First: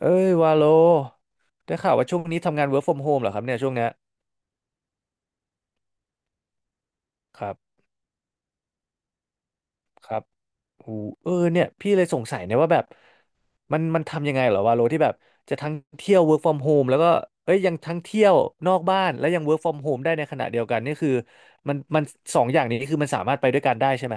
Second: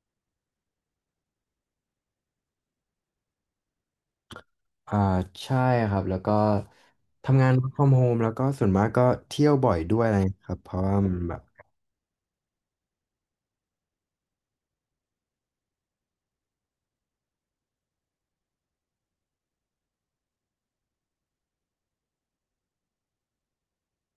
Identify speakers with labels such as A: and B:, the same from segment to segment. A: เอ้ยวาโลได้ข่าวว่าช่วงนี้ทำงาน work from home เหรอครับเนี่ยช่วงเนี้ย
B: อ่าใช่ครับแล้วก็
A: ค
B: ทำงาน
A: รับ
B: work from home แล้วก็ส่วนมากก็เที่ยวบ่อยด้วย
A: ค
B: อะไร
A: รับ
B: เงี้ยครับเพราะ
A: อู
B: ว่ามัน
A: เออ
B: แบบ
A: เนี่ยพี่เลยสงสัยเนี่ยว่าแบบมันทำยังไงเหรอวาโลที่แบบจะทั้งเที่ยว work from home แล้วก็เอ้ยยังทั้งเที่ยวนอกบ้านและยัง work from home ได้ในขณะเดียวกันนี่คือมันสองอย่างนี้คือมันสามารถไปด้วยกันได้ใช่ไหม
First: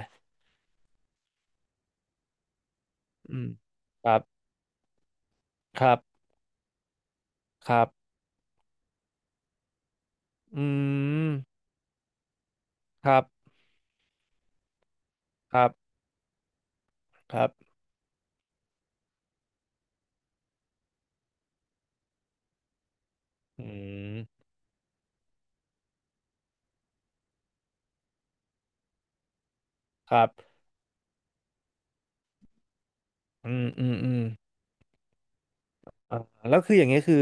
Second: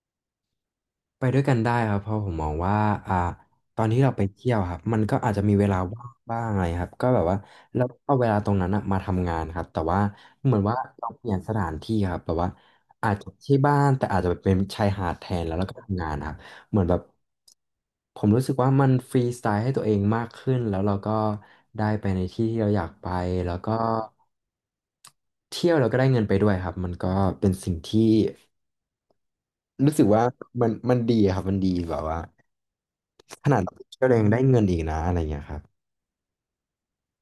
B: ไปด้วยกันได้ครับเพราะผมมองว่าอ่า
A: อืม
B: ตอนที่
A: ค
B: เรา
A: รับ
B: ไปเที่ยวครับมันก็อาจจะมีเวลา
A: ครับ
B: ว่างบ้างอะไรครับก็แบบว่า
A: ค
B: เรา
A: รับ
B: เอาเวลาตรงนั้นอะมาทำงานครับแต่ว่าเหมือน
A: อื
B: ว่าเราเปลี่
A: ม
B: ยนสถานที่ครับแบบว่า
A: ค
B: อาจ
A: รั
B: จะ
A: บ
B: ที่บ้านแต่อาจจะเป็นชายหาดแทนแล้ว
A: ค
B: แล้
A: รั
B: ว
A: บ
B: ก็ทำงานครับเหมือนแบบ
A: ครับ
B: ผมรู้สึกว่ามันฟรีสไตล์ให้ตัวเองมากขึ้นแล้วเราก็ได้ไปในที่ที่เราอยากไปแล้ว
A: อื
B: ก็
A: ม
B: เที่ยวเราก็ได้เงินไปด้วยครับมันก็เป็นสิ่งที่รู้สึก
A: ค
B: ว่า
A: รับ
B: มันดีครับมันดีแบบว่า ข
A: อื
B: นาด
A: ม
B: เราไป
A: อืม
B: เที่ยว
A: อื
B: เรา
A: ม
B: ยังได้เงินอีกนะอะไรเงี้ยครับ
A: อ่าแล้วคืออย่างเงี้ยคือ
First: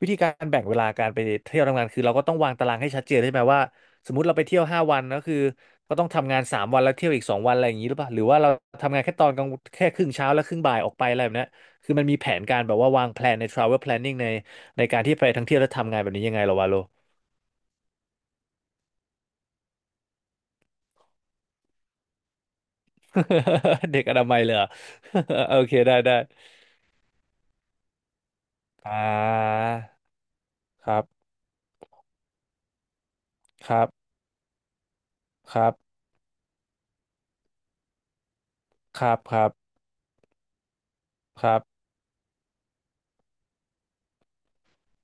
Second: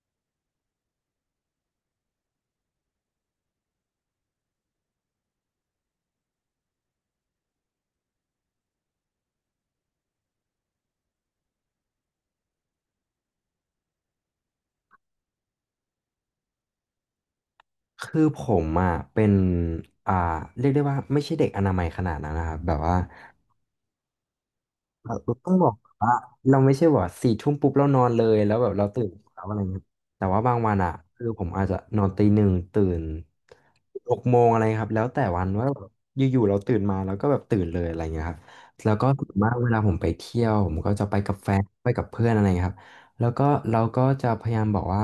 A: วิธีการแบ่งเวลาการไปเที่ยวทำงานคือเราก็ต้องวางตารางให้ชัดเจนใช่ไหมว่าสมมติเราไปเที่ยวห้าวันก็คือก็ต้องทำงานสามวันแล้วเที่ยวอีกสองวันอะไรอย่างนี้หรือเปล่าหรือว่าเราทำงานแค่ตอนกลางแค่ครึ่งเช้าแล้วครึ่งบ่ายออกไปอะไรแบบเนี้ยคือมันมีแผนการแบบว่าวางแผนใน travel planning ในการที่ไปทั้งเที่ยวและทำงานแบบนี้ยังไงเหรอวะโล
B: คือผมอ่ะเป็นอ่าเรียกได้ว่าไม่ใช่เด็กอนามัยขนาดนั้นนะครับแบบว่า
A: เด็กอนามัยเลยเหรอ
B: เรา ต้อ
A: โอ
B: งบอ
A: เค
B: ก
A: ได้
B: ว่า
A: ได้
B: เราไม่ใช่ว่าสี่ทุ่มปุ๊บเรานอนเลยแล้วแบบเรา
A: อ่
B: ตื่นแล้าอะไร
A: า
B: เงี้ยแต่ว่าบางวัน
A: ค
B: อ่ะ
A: รับ
B: คือผมอาจจะนอนตีหนึ่งตื่น
A: ครั
B: ห
A: บ
B: กโมงอะไรครับแล้วแต่วัน
A: ค
B: ว่า
A: รั
B: แบบ
A: บ
B: อยู่ๆเราตื่นมาแล้วก็แบบตื่นเลยอะไรเงี้ยครับแล้ว
A: ค
B: ก็
A: รับ
B: ส่วน
A: ครั
B: มา
A: บ
B: กเวลาผมไปเที่ยวผมก็จะไปกับ
A: ค
B: แฟ
A: รับ
B: นไปกับเพื่อนอะไรเงี้ยครับแล้วก็เราก็จะพยายามบอกว่า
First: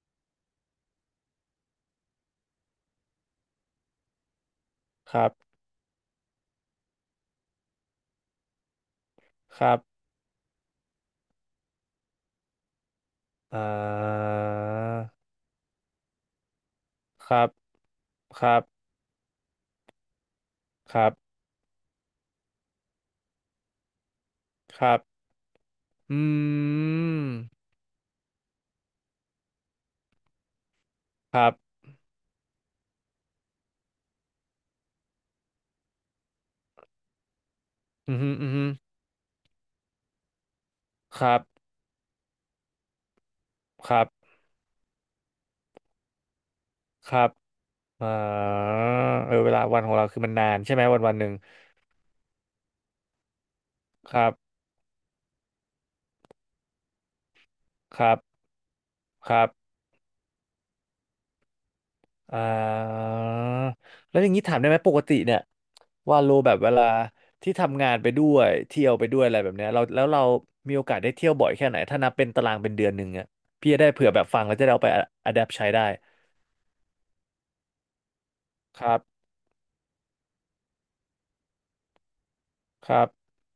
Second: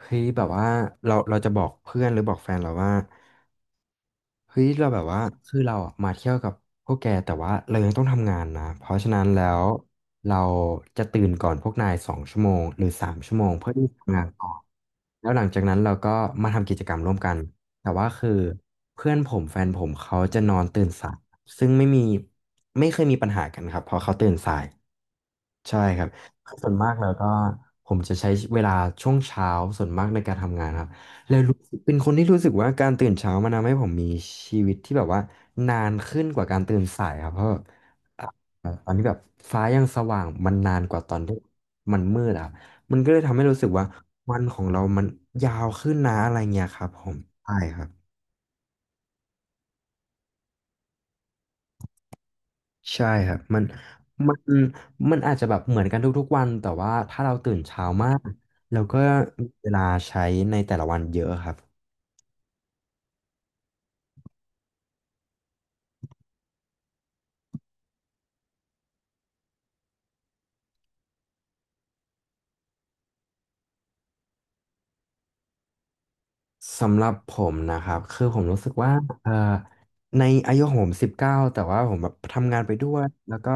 B: เฮ้ยแบบว่าเราจะบอกเพื่อนหรือบอกแฟนเราว่าเฮ้ยเราแบบ
A: ค
B: ว่า
A: รับ
B: คือเราอะมาเที่ยวกับพวกแกแต่ว่าเรายังต้องทำงานนะเพราะฉะนั้นแล้
A: ค
B: ว
A: รับ
B: เราจะตื่นก่อนพวกนาย2 ชั่วโมงหรือ3 ชั่วโมง
A: อ่า
B: เพื่อที่จะทำงานต่อแล้วหลังจากนั้นเราก็มาทำกิจกรรมร่วม
A: ค
B: กัน
A: รับ
B: แต่ว่าคือ
A: ครับ
B: เพื่อนผมแฟนผมเขาจะนอนตื่น
A: ครั
B: สาย
A: บ
B: ซึ่งไม่มีไม่เคยมีปัญหากันครับเพราะเขาตื่นสาย
A: ครับ
B: ใช่ครับ
A: อื
B: คือส่วนมากแล้วก็
A: ม
B: ผมจะใช้เวลาช่วงเช้าส่วนมากในการทำงานครับแล้
A: ค
B: ว
A: รั
B: รู้สึ
A: บ
B: กเป็นคนที่รู้สึกว่าการตื่นเช้ามันทำให้ผมมีชีวิตที่แบบว่านานขึ้นกว่าการตื่นสายครับเพราะ
A: อืมอ
B: อ่า
A: หืมออือหือ
B: ตอนนี้แบบฟ้ายังสว่างมันนานกว่าตอน
A: ค
B: ที่
A: รับ
B: มันมืดอะครับมันก็เลยทำให้รู้สึกว่า
A: ครับ
B: วันของเรามันยาวขึ้นนะอะไรเงี้ยครับผ
A: ค
B: ม
A: รับ
B: ใช่ครับ
A: อ่าเออเวลาวันของเราคือมันนานใช่ไหมวันหนึ่ง
B: ใช่ครับ
A: ครั
B: มั
A: บ
B: นมันอาจจะแบบเหมือนกันทุกๆวันแต่ว่าถ้าเราตื่นเช้า
A: ค
B: มา
A: รับ
B: กเราก็
A: ครั
B: มี
A: บ
B: เวลาใช้ในแต่ละวันเยอะครับ
A: อ่าแล้วอย่างนี้ถามได้ไหมปกติเนี่ยว่าโลแบบเวลาที่ทำงานไปด้วยเที่ยวไปด้วยอะไรแบบเนี้ยเรามีโอกาสได้เที่ยวบ่อยแค่ไหนถ้านับเป็นตารางเป็นเดือนหนึ่งอ่ะพี่จะได้เผื่อแบบฟังแล้วจะได้เอาไปอะแดปใช้ได้
B: สำหรับผมนะครับคือผมรู้สึก
A: ค
B: ว่า
A: รับ
B: เอ่อในอายุของผม19แต่ว่าผมแบบทำงานไปด้
A: ค
B: ว
A: รั
B: ย
A: บ
B: แล้วก็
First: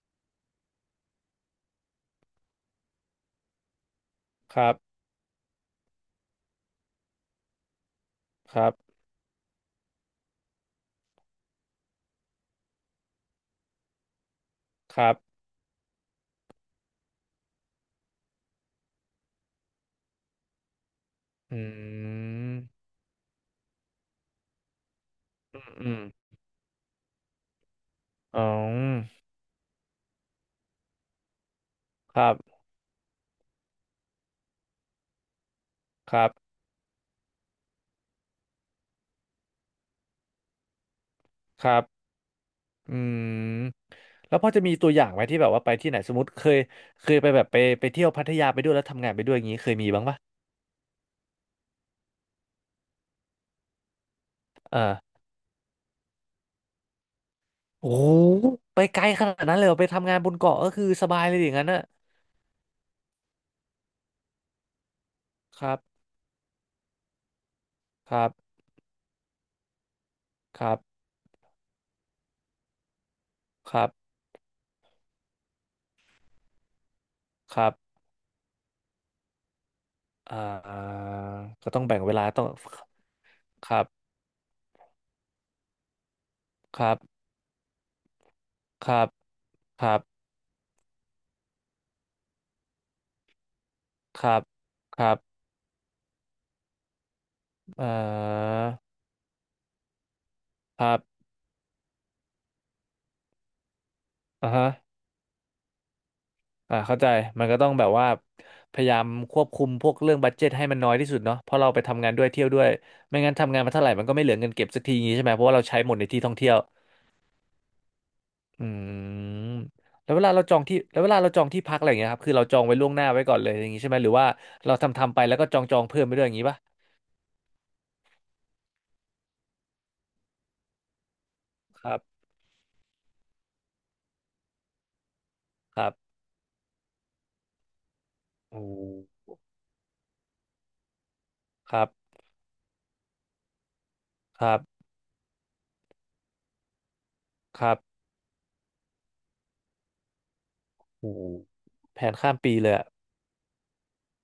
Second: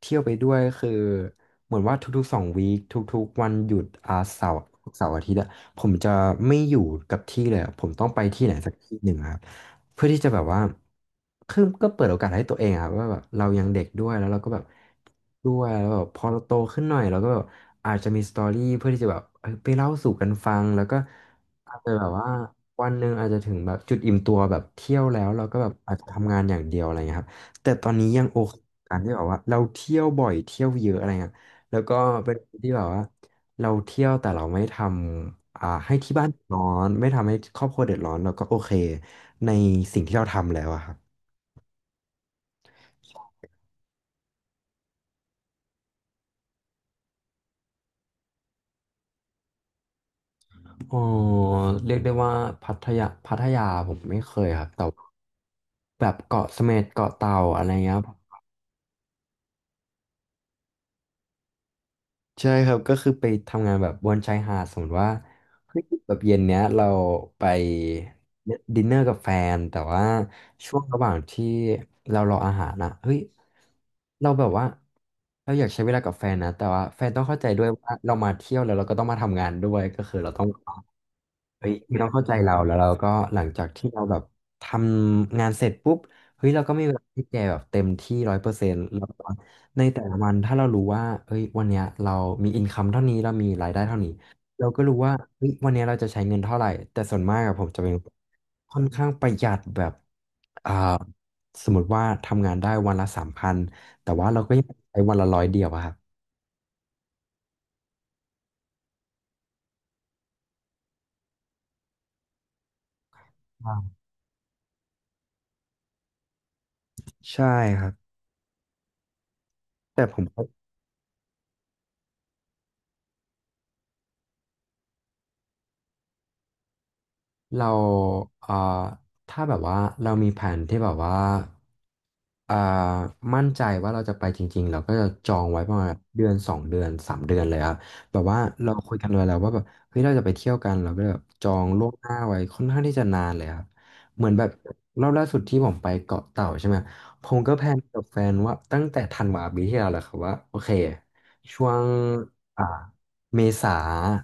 B: เที่ยวไปด้วยคือเหมือนว่าทุกๆ2 วีคทุกๆวันหยุดอาเสา
A: ค
B: ร์
A: รับ
B: เสาร์อาทิตย์อะผมจะไม่อยู่กับที่เลยอะผมต้องไปที่ไหน
A: ครั
B: สั
A: บ
B: กที่หนึ่งอะครับเพื่อที่จะแบบว่าคือก็เปิดโอกาสให้ตัวเองอะครับว่าแบบเรายังเด็กด้วยแล้วเราก็แบบ
A: ครับ
B: ด้วยแล้วแบบพอเราโตขึ้นหน่อยเราก็แบบอาจจะมีสตอรี่เพื่อที่จะแบบเอยไปเล่าสู่กันฟังแล้วก็
A: อื
B: อาจจะแบบว่า
A: ม
B: วันหนึ่งอาจจะถึงแบบจุดอิ่มตัวแบบเที่ยวแล้วเราก็แบบ
A: อื
B: อาจจะ
A: ม
B: ทำงานอย่างเดียวอะไรเงี้ยครับแต่ตอนนี้ยังโอ
A: อ๋อ
B: เคกับการที่แบบว่าเราเที่ยวบ่อยเที่ยวเยอะอะไรเงี้ยแล้วก็
A: ครั
B: เป็นคน
A: บ
B: ที่แบบว่าเราเที่ยวแต่เราไม่ทำให้ที่
A: ครั
B: บ้าน
A: บ
B: เดือดร้อนไม่ทำให้ครอบครัวเดือดร้อนเราก็โอเคในสิ่งที่เราทำแล้วอะครับ
A: ครับอืมแล้วพอจะมีตัวอย่างไหมที่แบบว่าไปที่ไหนสมมติเคยไปแบบไปเที่ยวพัทยาไปด้วยแล้วทำงานไปด้วยอย่างนี้เคยมีบ้างปะ
B: อ๋อเรียกได้ว่าพัทยาพัทยาผมไม่เคยครับ
A: เอ
B: แต่
A: อ
B: ว่าแบบเกาะเสม็ดเกาะเต่าอะไร
A: โอ้
B: เงี้ย
A: โหไปไกลขนาดนั้นเลยเหรอไปทำงานบนเกาะก็คือสบายเลยอย่างนั้นนะ
B: ใช่ครับก็คือไปทำงานแบบบนชายหาดสมมติว่า
A: ครั
B: เฮ้
A: บ
B: ยแบบเย็นเนี้ยเราไป
A: ครับ
B: ดินเนอร์กับแฟนแต่ว่า
A: ครั
B: ช่ว
A: บ
B: งระหว่างที่เรารออาหารนะเฮ้ย
A: ครับ
B: เราแบบว่าเราอยากใช้เวลากับแฟนนะแต่ว่าแฟนต้องเข้าใจ
A: ค
B: ด้วย
A: รับ
B: ว่าเรามาเที่ยวแล้วเราก็ต้องมาทำงานด้วยก็คือเรา
A: อ่
B: ต้อง
A: า
B: เฮ้
A: ก็
B: ย
A: ต้อง
B: ไม่
A: แบ่ง
B: ต้อง
A: เว
B: เข้า
A: ลา
B: ใจ
A: ต้อง
B: เราแล้วเราก็หลังจาก
A: ครั
B: ที่เรา
A: บ
B: แบบทำงานเสร็จปุ๊บเฮ้ยเราก็
A: ค
B: มีเว
A: รับ
B: ลาที่แกแบบเต็มที่100%
A: ครั
B: แล้ว
A: บ
B: ก็ใน
A: ครั
B: แต่
A: บ
B: ละวันถ้าเรารู้ว่าเฮ้ยวันเนี้ยเรามีอินคัมเท่านี้เรามีรายได้เท่านี้
A: ครับ
B: เราก็รู้
A: ค
B: ว่า
A: รับ
B: เฮ้ยวันเนี้ยเราจะใช้เงินเท่าไหร่แต่ส่วนมากอะผมจะ
A: เอ่
B: เป็น
A: อ
B: ค่อนข้างประหยัดแบบอ่า
A: ครับ
B: สมมติว่าทำงานได้วันละ3,000แต่ว่าเรา
A: อ่า
B: ก็ยั
A: ฮะ
B: งใช้วันละร้อยเดียวอะครับ
A: อ่าเข้าใจมันก็ต้องแบบว่าพยายามควบคุมพวกเรื่องบัดเจ็ตให้มันน้อยที่สุดเนาะเพราะเราไปทำงานด้วยเที่ยวด้วยไม่งั้นทำงานมา
B: อ่า
A: เท่าไหร่มันก็ไม่เหลือเงินเก็บสักทีอย่างงี้ใช่ไหมเพราะว่าเราใช้หมดในที่ท่องเที่ยว
B: ใช่ครับ
A: อืม
B: แต่
A: แล้
B: ผ
A: วเว
B: ม
A: ลาเราจองที่แล้วเวลาเราจองที่พักอะไรอย่างเงี้ยครับคือเราจองไว้ล่วงหน้าไว้ก่อนเลยอย่างงี้ใช่ไหมหรือว่าเราทำไปแล้วก็จองเพิ่มไปด้วยอย่างงี้ป่ะ
B: เราเอ่อถ้าแบบว่าเรามีแผนที่แบบว่า
A: ครับ
B: อ่ามั่นใจว่าเราจะไปจริงๆเราก็จะจองไว้ประ
A: ค
B: มาณ
A: รั
B: แบบ
A: บ
B: เดือนสองเดือนสามเดือนเลยครับแบบว่า
A: โอ้
B: เราคุยกันไว้แล้วว่าแบบเฮ้ยเราจะไปเที่ยวกันเราก็เลยแบบจอง
A: ค
B: ล่
A: รั
B: ว
A: บ
B: งหน้าไว้ค่อนข้างที่จะนานเลยครับเหมือน
A: ค
B: แบบ
A: รับ
B: รอบล่าสุดที่ผมไปเกาะเต่าใช่ไหมผมก็
A: ค
B: แพล
A: รั
B: น
A: บ
B: กับแฟนว่าตั้งแต่ธันวาปีที่แล้วแหละครับว่าโอเค
A: โอ้
B: ช่วง
A: แผนข้ามปี
B: อ่า
A: เลยอะ
B: เมษา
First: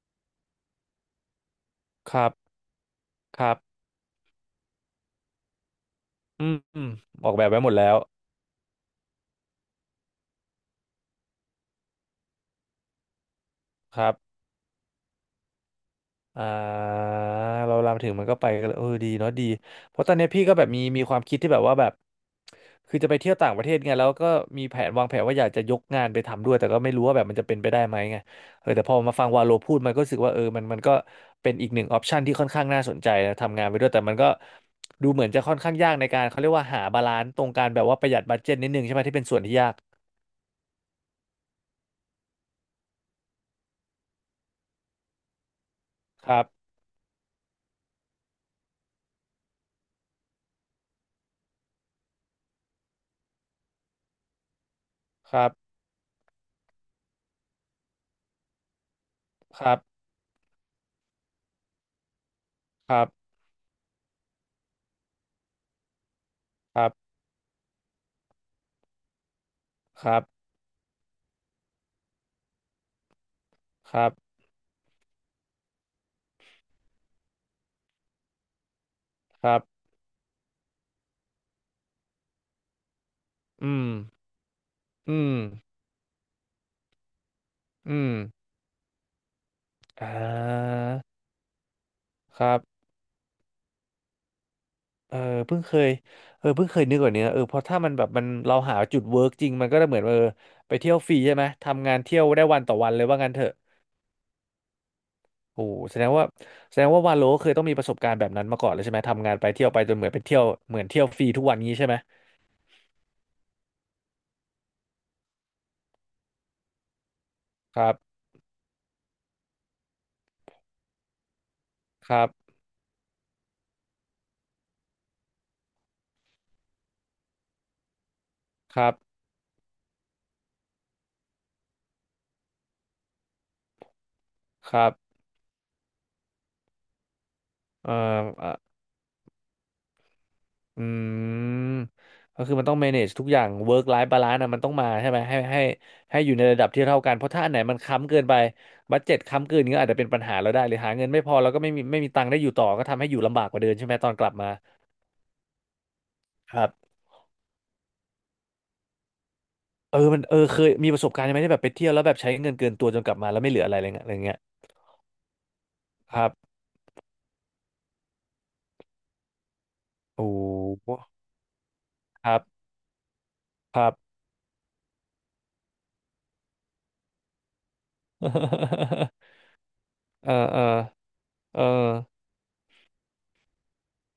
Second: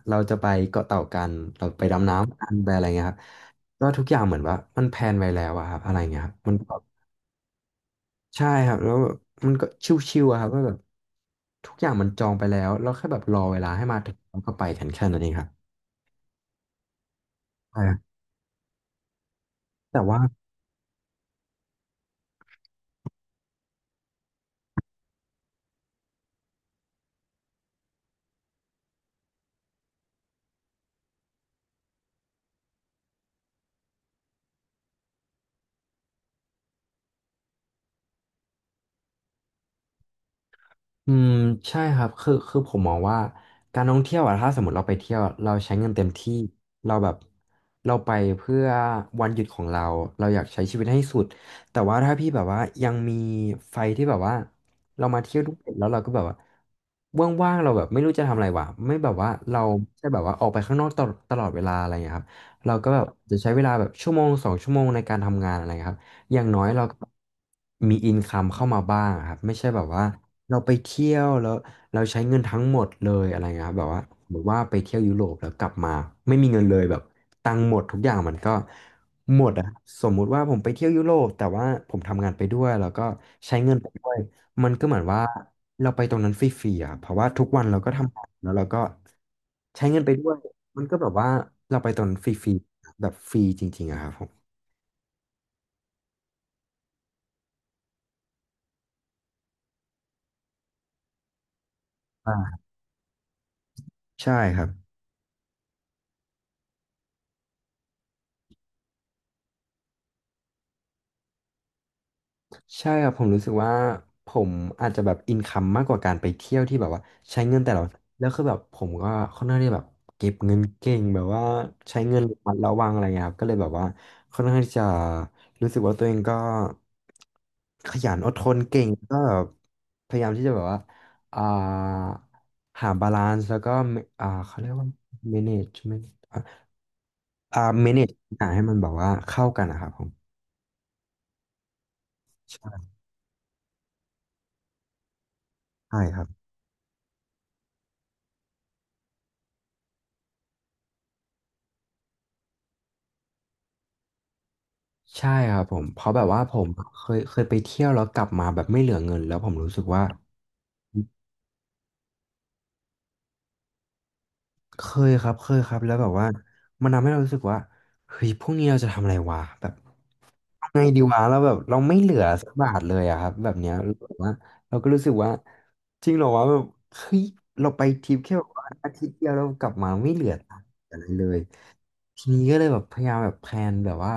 B: เราจะไปเกาะเต่ากันเราไปดำ
A: ครั
B: น้ำกัน
A: บ
B: ไปอะไรเงี้ยครับ
A: ครับ
B: ก็ทุกอย่างเหมือนว่ามันแพลนไว้แล้วอะครับอะไรเงี้ยครับ
A: อื
B: มั
A: ม
B: น
A: อมออกแบบไว้หมดแล้ว
B: ใช่ครับแล้วแบบมันก็ชิวๆอะครับว่าแบบทุกอย่างมันจองไปแล้วเราแค่แบบรอเวลาให้มา
A: ค
B: ถึ
A: รั
B: ง
A: บ
B: แล้วก็ไปกันแค่นั้นเองครับ
A: อ่าเรา
B: ใช่ค
A: เรา
B: รับ
A: ถึงมันก็ไปกันเลยเออดีเนาะดีเพ
B: แต่
A: ราะตอน
B: ว่า
A: เนี้ยพี่ก็แบบมีความคิดที่แบบว่าแบบคือจะไปเที่ยวต่างประเทศไงแล้วก็มีแผนวางแผนว่าอยากจะยกงานไปทำด้วยแต่ก็ไม่รู้ว่าแบบมันจะเป็นไปได้ไหมไงเออแต่พอมาฟังวาโลพูดมันก็รู้สึกว่าเออมันมันก็เป็นอีกหนึ่งออปชันที่ค่อนข้างน่าสนใจนะทำงานไปด้วยแต่มันก็ดูเหมือนจะค่อนข้างยากในการเขาเรียกว่าหาบาลานซ์ตรงการแบบว่าประหยัดบัดเจ็ตนิดนึงใช่ไหมที่เป็นส่วนที่ยาก
B: อืมใช่ครับคือผมมองว่าการท่องเที่ยวอะถ้าสมมติเราไปเที่ยวอเราใช้เงินเต็ม
A: ค
B: ที่
A: รับ
B: เราแบบเราไปเพื่อวันหยุดของเราเราอยากใช้ชีวิตให้สุดแต่ว่าถ้าพี่แบบว่ายังมีไฟที่แบบว่าเรามา
A: ค
B: เที่ยว
A: รั
B: ด้
A: บ
B: วนแล้วเราก็แบบว่าว่างๆเราแบบไม่รู้จะทำอะไรวะไม่แบบว่าเรา
A: ครับ
B: ใช่แบบว่าออกไปข้างนอกตลอดเวลาอะไรอย่างเงี้ยครับเราก็
A: ค
B: แบ
A: รั
B: บ
A: บ
B: จะใช้เวลาแบบชั่วโมงสองชั่วโมงในการทำงานอะไรครับอย่างน้อย
A: ค
B: เรา
A: รับ
B: ก็มีอินคัมเข้ามาบ้างครับไม่ใช่แบบว่า
A: ครับ
B: เราไปเที่ยวแล้วเราใช้เงินทั้งหมดเลยอะไรเงี้ยครับแบบ
A: ค
B: ว่า
A: รับ
B: สมมติว่าไปเที่ยวยุโรปแล้วกลับมาไม่มีเงินเลยแบบตังค์หมดทุกอย่างมันก็หม
A: ค
B: ด
A: รับ
B: อะสมมุติว่าผมไปเที่ยวยุโรปแต่ว่าผมทำงานไปด้วยแล้วก็ใช้เงิ
A: อื
B: น
A: ม
B: ไปด้วยมันก็เหมือน
A: อื
B: ว่า
A: ม
B: เราไปตรงนั้นฟรีๆอ่ะเพราะว่าทุกวันเราก็
A: อืม
B: ทำงานแล้วเราก็ใช้เงิน
A: อ่
B: ไปด้วยมั
A: า
B: นก็แบบว่าเราไปตรงนั้นฟ
A: ค
B: รี
A: รับ
B: ๆแบบฟรีจริงๆอะครับผม
A: เออเพิ่งเคยเออเพิ่งเคยนึกแบบนี้นะเออเพราะถ้ามันแบบมันเราหาจุดเวิร์กจริงมันก็จะเหมือนเออไปเที่ยวฟรีใช่ไหมทำงานเที่ยวได้
B: อ่า
A: วันต่อวันเลยว่างั้นเถอะ
B: ใช่ครับ
A: โอ้โหแสดงว่าวาโลเคยต้องมีประสบการณ์แบบนั้นมาก่อนเลยใช่ไหมทำงานไปเที่ยวไปจนเหมือนเป็นเที่ยวเหมือนเที่ยวฟรีทุกวันงี้ใช่ไหม
B: ใช่ครับผมรู้สึกว่าผมอาจจะแบบอินคัมมากกว่าการไปเที่ยวที่แบบว่าใช้เงินแต่
A: ค
B: ละวั
A: รั
B: น
A: บ
B: แล้วคือแบบผมก็ค่อนข้างที่แบบเก็บเงินเก่งแบบว่าใช้
A: ค
B: เงิน
A: รั
B: ระมั
A: บ
B: ดระวังอะไรเงี้ยครับก็เลยแบบว่าค่อนข้างที่จะรู้สึกว่าตัวเองก็ขยันอดทน
A: ค
B: เก่ง
A: รับ
B: ก็แบบพยายามที่จะแบบว่าอ่าหาบาลานซ์แล้วก็เขาเรีย
A: ค
B: กว่า
A: รับ
B: management
A: เอ่
B: manage ทุกอ
A: อ
B: ย่างให้มันแบบว่าเข้ากันนะครับผม
A: อืมก็คือมันต้
B: ใ
A: อง manage ทุกอย่าง work life balance นะมันต้องมาใช่ไหมให้
B: ช่ค
A: ให้
B: รับ
A: อยู่ในระดับที่เท่ากันเพราะถ้าอันไหนมันค้ำเกินไปบัดเจ็ตค้ำเกินก็อาจจะเป็นปัญหาเราได้หรือหาเงินไม่พอแล้วก็ไม่มีตังค์ได้อยู่ต่อก็ทำให้อยู่ลำบากกว่าเดิมใช่ไหมตอนกลับมา
B: ใช่ครับผมเพราะแบบว่าผ
A: ครั
B: ม
A: บ
B: เคยไปเที่ยวแล้วกลับมาแบบไม่เหลือเงินแล้วผมรู้สึก
A: เอ
B: ว่า
A: อมันเออเคยมีประสบการณ์ไหมที่แบบไปเที่ยวแล้วแบบใช้เงินเกินตัวจนกลับมาแล้วไม่เหลืออะไรอะไรเงี้ยอะไรเงี้ย
B: เคเคยครับแล้วแบบ
A: ค
B: ว่า
A: รับ
B: มันทำให้เรารู้สึกว่าเฮ้ยพรุ่งนี้เราจะทำอะไรวะแบบ
A: โอ้
B: เอาไง
A: โห
B: ดีวะแล้วแบบเราไม่เหลือ
A: ครับ
B: สักบาทเลยอะครับแบบเนี้ย
A: ครับ
B: รู้สึกว่าเราก็รู้สึกว่าจริงเหรอวะแบบเฮ้ยเราไปทริปแค่แบบว่าอา ทิตย์เดียวเรากลับมาไม่เหลื
A: เอ
B: อ
A: อ
B: ตั
A: เอ
B: งค์
A: อ
B: อะไรเลย
A: เออ
B: ทีนี้ก็เลยแบบพยายามแบบแพลนแบบว่า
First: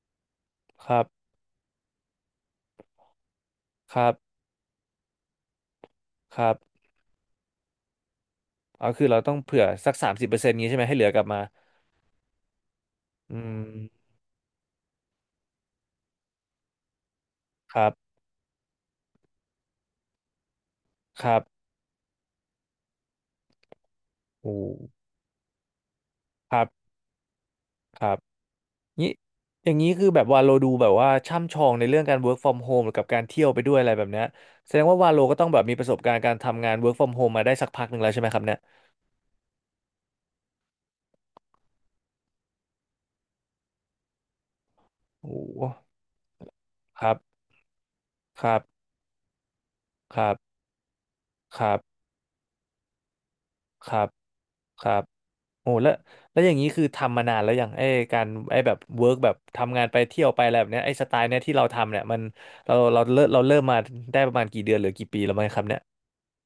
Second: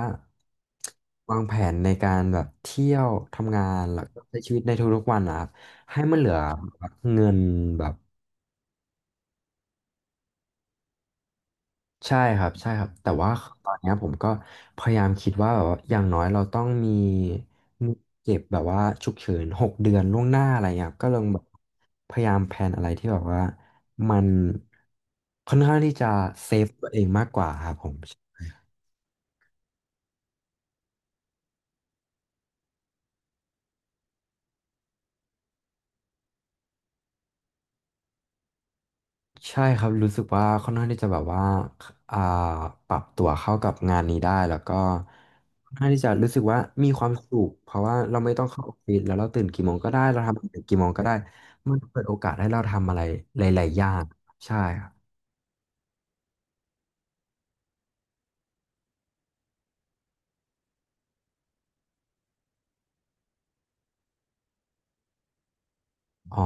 A: ครับ
B: วางแผนในการแบบเที่ยวทำงาน
A: ค
B: แล้ว
A: รับ
B: ก็ใช้ชีวิตในทุกๆวันนะครับให้มันเหลือ
A: ครับ
B: เงินแบบ
A: เอาคือเราต้องเผื่อสัก30%งี้ใช่ไหมให้เหลือกลับมา
B: ใช่ครับแต่ว่า
A: อื
B: ตอ
A: ม
B: นเนี้ยผมก็พยายามคิดว่าแบบว่าอย่างน้อยเราต้องมี
A: ครั
B: มี
A: บ
B: เก็บแบบว่าฉุกเฉิน6 เดือนล่วงหน้าอะไรเงี้ยครับก็ลอง
A: ครั
B: แบ
A: บ
B: บพยายามแพลนอะไรที่แบบว่ามัน
A: โอ้
B: ค่อนข้างที่จะเซ
A: ครั
B: ฟตั
A: บ
B: วเองมากกว่าครับผม
A: ครับนี่อย่างนี้คือแบบวาโลดูแบบว่าช่ำชองในเรื่องการ work from home หรือกับการเที่ยวไปด้วยอะไรแบบเนี้ยแสดงว่าวาโลก็ต้องแบบมีประสบการณ์การทำงาน work from home มาได้สักพักหนึ่งแล้วใช่ไหมครับเนี่ย
B: ใช่ครับรู้สึกว่าค่อนข้างที่จะแบบว่าอ่าปรับตัวเข้ากับงานนี้ได้แล้วก็
A: โอ้
B: ค่อนข้างที่จะรู้สึกว่ามีค
A: ค
B: วาม
A: รับ
B: สุขเพราะว่าเราไม่ต้
A: ค
B: อง
A: รั
B: เข้า
A: บ
B: ออฟฟิศแล้วเราตื่นกี่โมงก็ได้
A: ค
B: เรา
A: รั
B: ทำน
A: บ
B: กี่โมงก็ได้
A: ครั
B: มันเปิ
A: บ
B: ดโอกาสให้เราทำอะไรหลายๆอ
A: ค
B: ย่า
A: รั
B: ง
A: บ
B: ใช่ค
A: ค
B: รับ
A: รับโอ้แล้วแล้วอย่างนี้คือทำมานานแล้วอย่างไอ้การไอ้แบบ work แบบทำงานไปเที่ยวไปอะไรแบบเนี้ยไอ้สไตล์เนี้ยที่เราทำเนี่ยมันเราเริ่มมาได้ประมาณกี่เดือนหรือกี่ปีแล้วไหมครับเนี่ย
B: อ๋อ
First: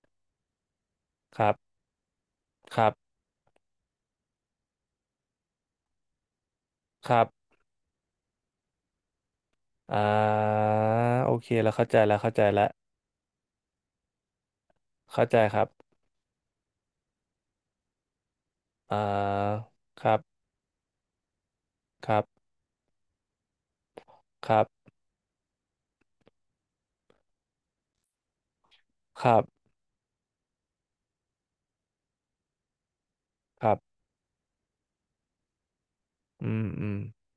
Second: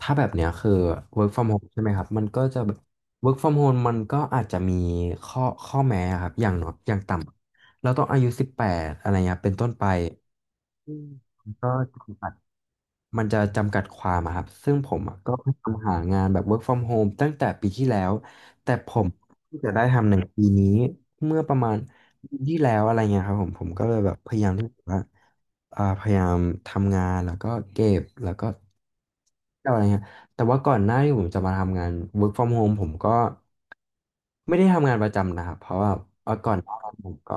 B: ถ้าแบบเนี้ยคือ work
A: ค
B: from
A: รั
B: home
A: บ
B: ใช่ไหมครับมันก็จะแบ
A: ค
B: บ
A: ร
B: work from home มันก็อาจจะมีข้อแม้ครับอย่างน้อยอย่างต่
A: ับ
B: ำเราต้องอายุ18อะไรเงี้ยเป็นต้นไป
A: อ่า
B: อืม
A: โอเค
B: ก็
A: แล้วเข้าใจแล้ว
B: มันจะจำกัดความอะครับซึ่งผมอะ
A: เข้า
B: ก็
A: ใจ
B: พยา
A: ครั
B: ยา
A: บ
B: มหางานแบบ work from home ตั้งแต่ปีที่แล้ว แต่ผ
A: อ่
B: มเพิ่ง
A: า
B: จะได้
A: ค
B: ทำใน
A: รับ
B: ปีนี้ เมื่อประมาณ
A: ครับ
B: ปีที่แล้วอะไรเงี้ยครับผมก็เลยแบบพยายา
A: ค
B: ม
A: รั
B: ที่จะ
A: บ
B: ว่าพยายามทำงาน แล้วก็เก็บแล้วก็
A: ครับ
B: อะไรเงี้ยแต่ว่าก่อนหน้าที่ผมจะมาทำงาน work from home ผมก็
A: ครับ
B: ไม่ได้ทำงานประจำนะครับเพราะว่าเอาก่อ
A: อื
B: น
A: ม
B: หน้า
A: อื
B: นั้น
A: ม
B: ผมก็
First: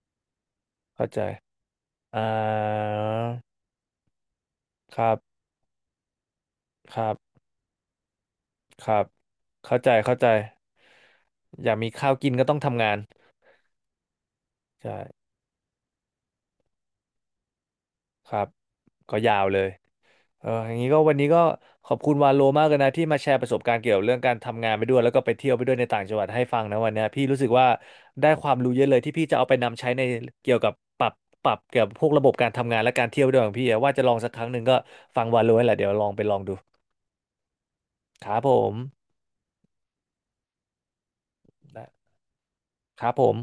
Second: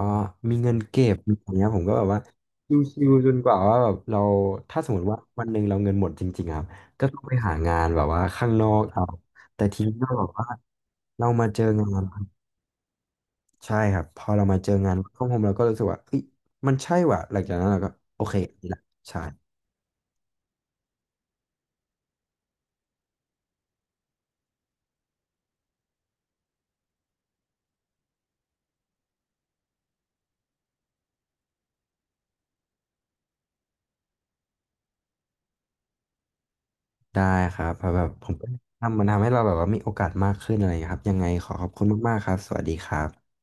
B: มีเงินเก็
A: เข้า
B: บ
A: ใจ
B: มีอย่างเงี้ยผมก็แบบว่า
A: อ่า
B: ชิวๆจนกว่าว่าแบบเราถ้าสมม
A: ค
B: ติ
A: รั
B: ว่า
A: บ
B: วันหนึ่งเราเงินหมดจริงๆครับ
A: ค
B: ก็
A: รั
B: ต้องไป
A: บ
B: หางานแบบว่าข้างนอก
A: ครั
B: เอา
A: บ
B: แต่
A: เข้า
B: ที
A: ใจ
B: นี้ก็
A: เข้า
B: แบ
A: ใจ
B: บว่าเรามาเจอ
A: อยากมี
B: งาน
A: ข้าวกินก็ต้องทำงาน
B: ใช่ครับพอเรามาเจองาน
A: ใช่
B: ข้างผมเราก็รู้สึกว่าเอ้ยมันใช่ว่ะหลังจากนั้นเราก็โอ
A: ค
B: เค
A: รับ
B: นี่แหละ
A: ก็
B: ใช่
A: ยาวเลย เอออย่างนี้ก็วันนี้ก็ขอบคุณวาโลมากเลยนะที่มาแชร์ประสบการณ์เกี่ยวกับเรื่องการทำงานไปด้วยแล้วก็ไปเที่ยวไปด้วยในต่างจังหวัดให้ฟังนะวันเนี้ยพี่รู้สึกว่าได้ความรู้เยอะเลยที่พี่จะเอาไปนำใช้ในเกี่ยวกับปรับปรับเกี่ยวกับพวกระบบการทำงานและการเที่ยวด้วยของพี่อะว่าจะลองสักครั้งหนึ่งก็ฟังวาโลแหละเดี๋ยวลองไปลองดู
B: ได้ครับเพราะแบบผ
A: ค
B: ม
A: รับ
B: ก็
A: ผม
B: ทำมันทำให้เราแบบว่ามีโอกาสมากขึ้นอะไรอย่างเงี้ยครับยังไงขอบคุณ
A: นะ
B: มากๆครับสวัสดีครั
A: ครับผ
B: บ
A: ม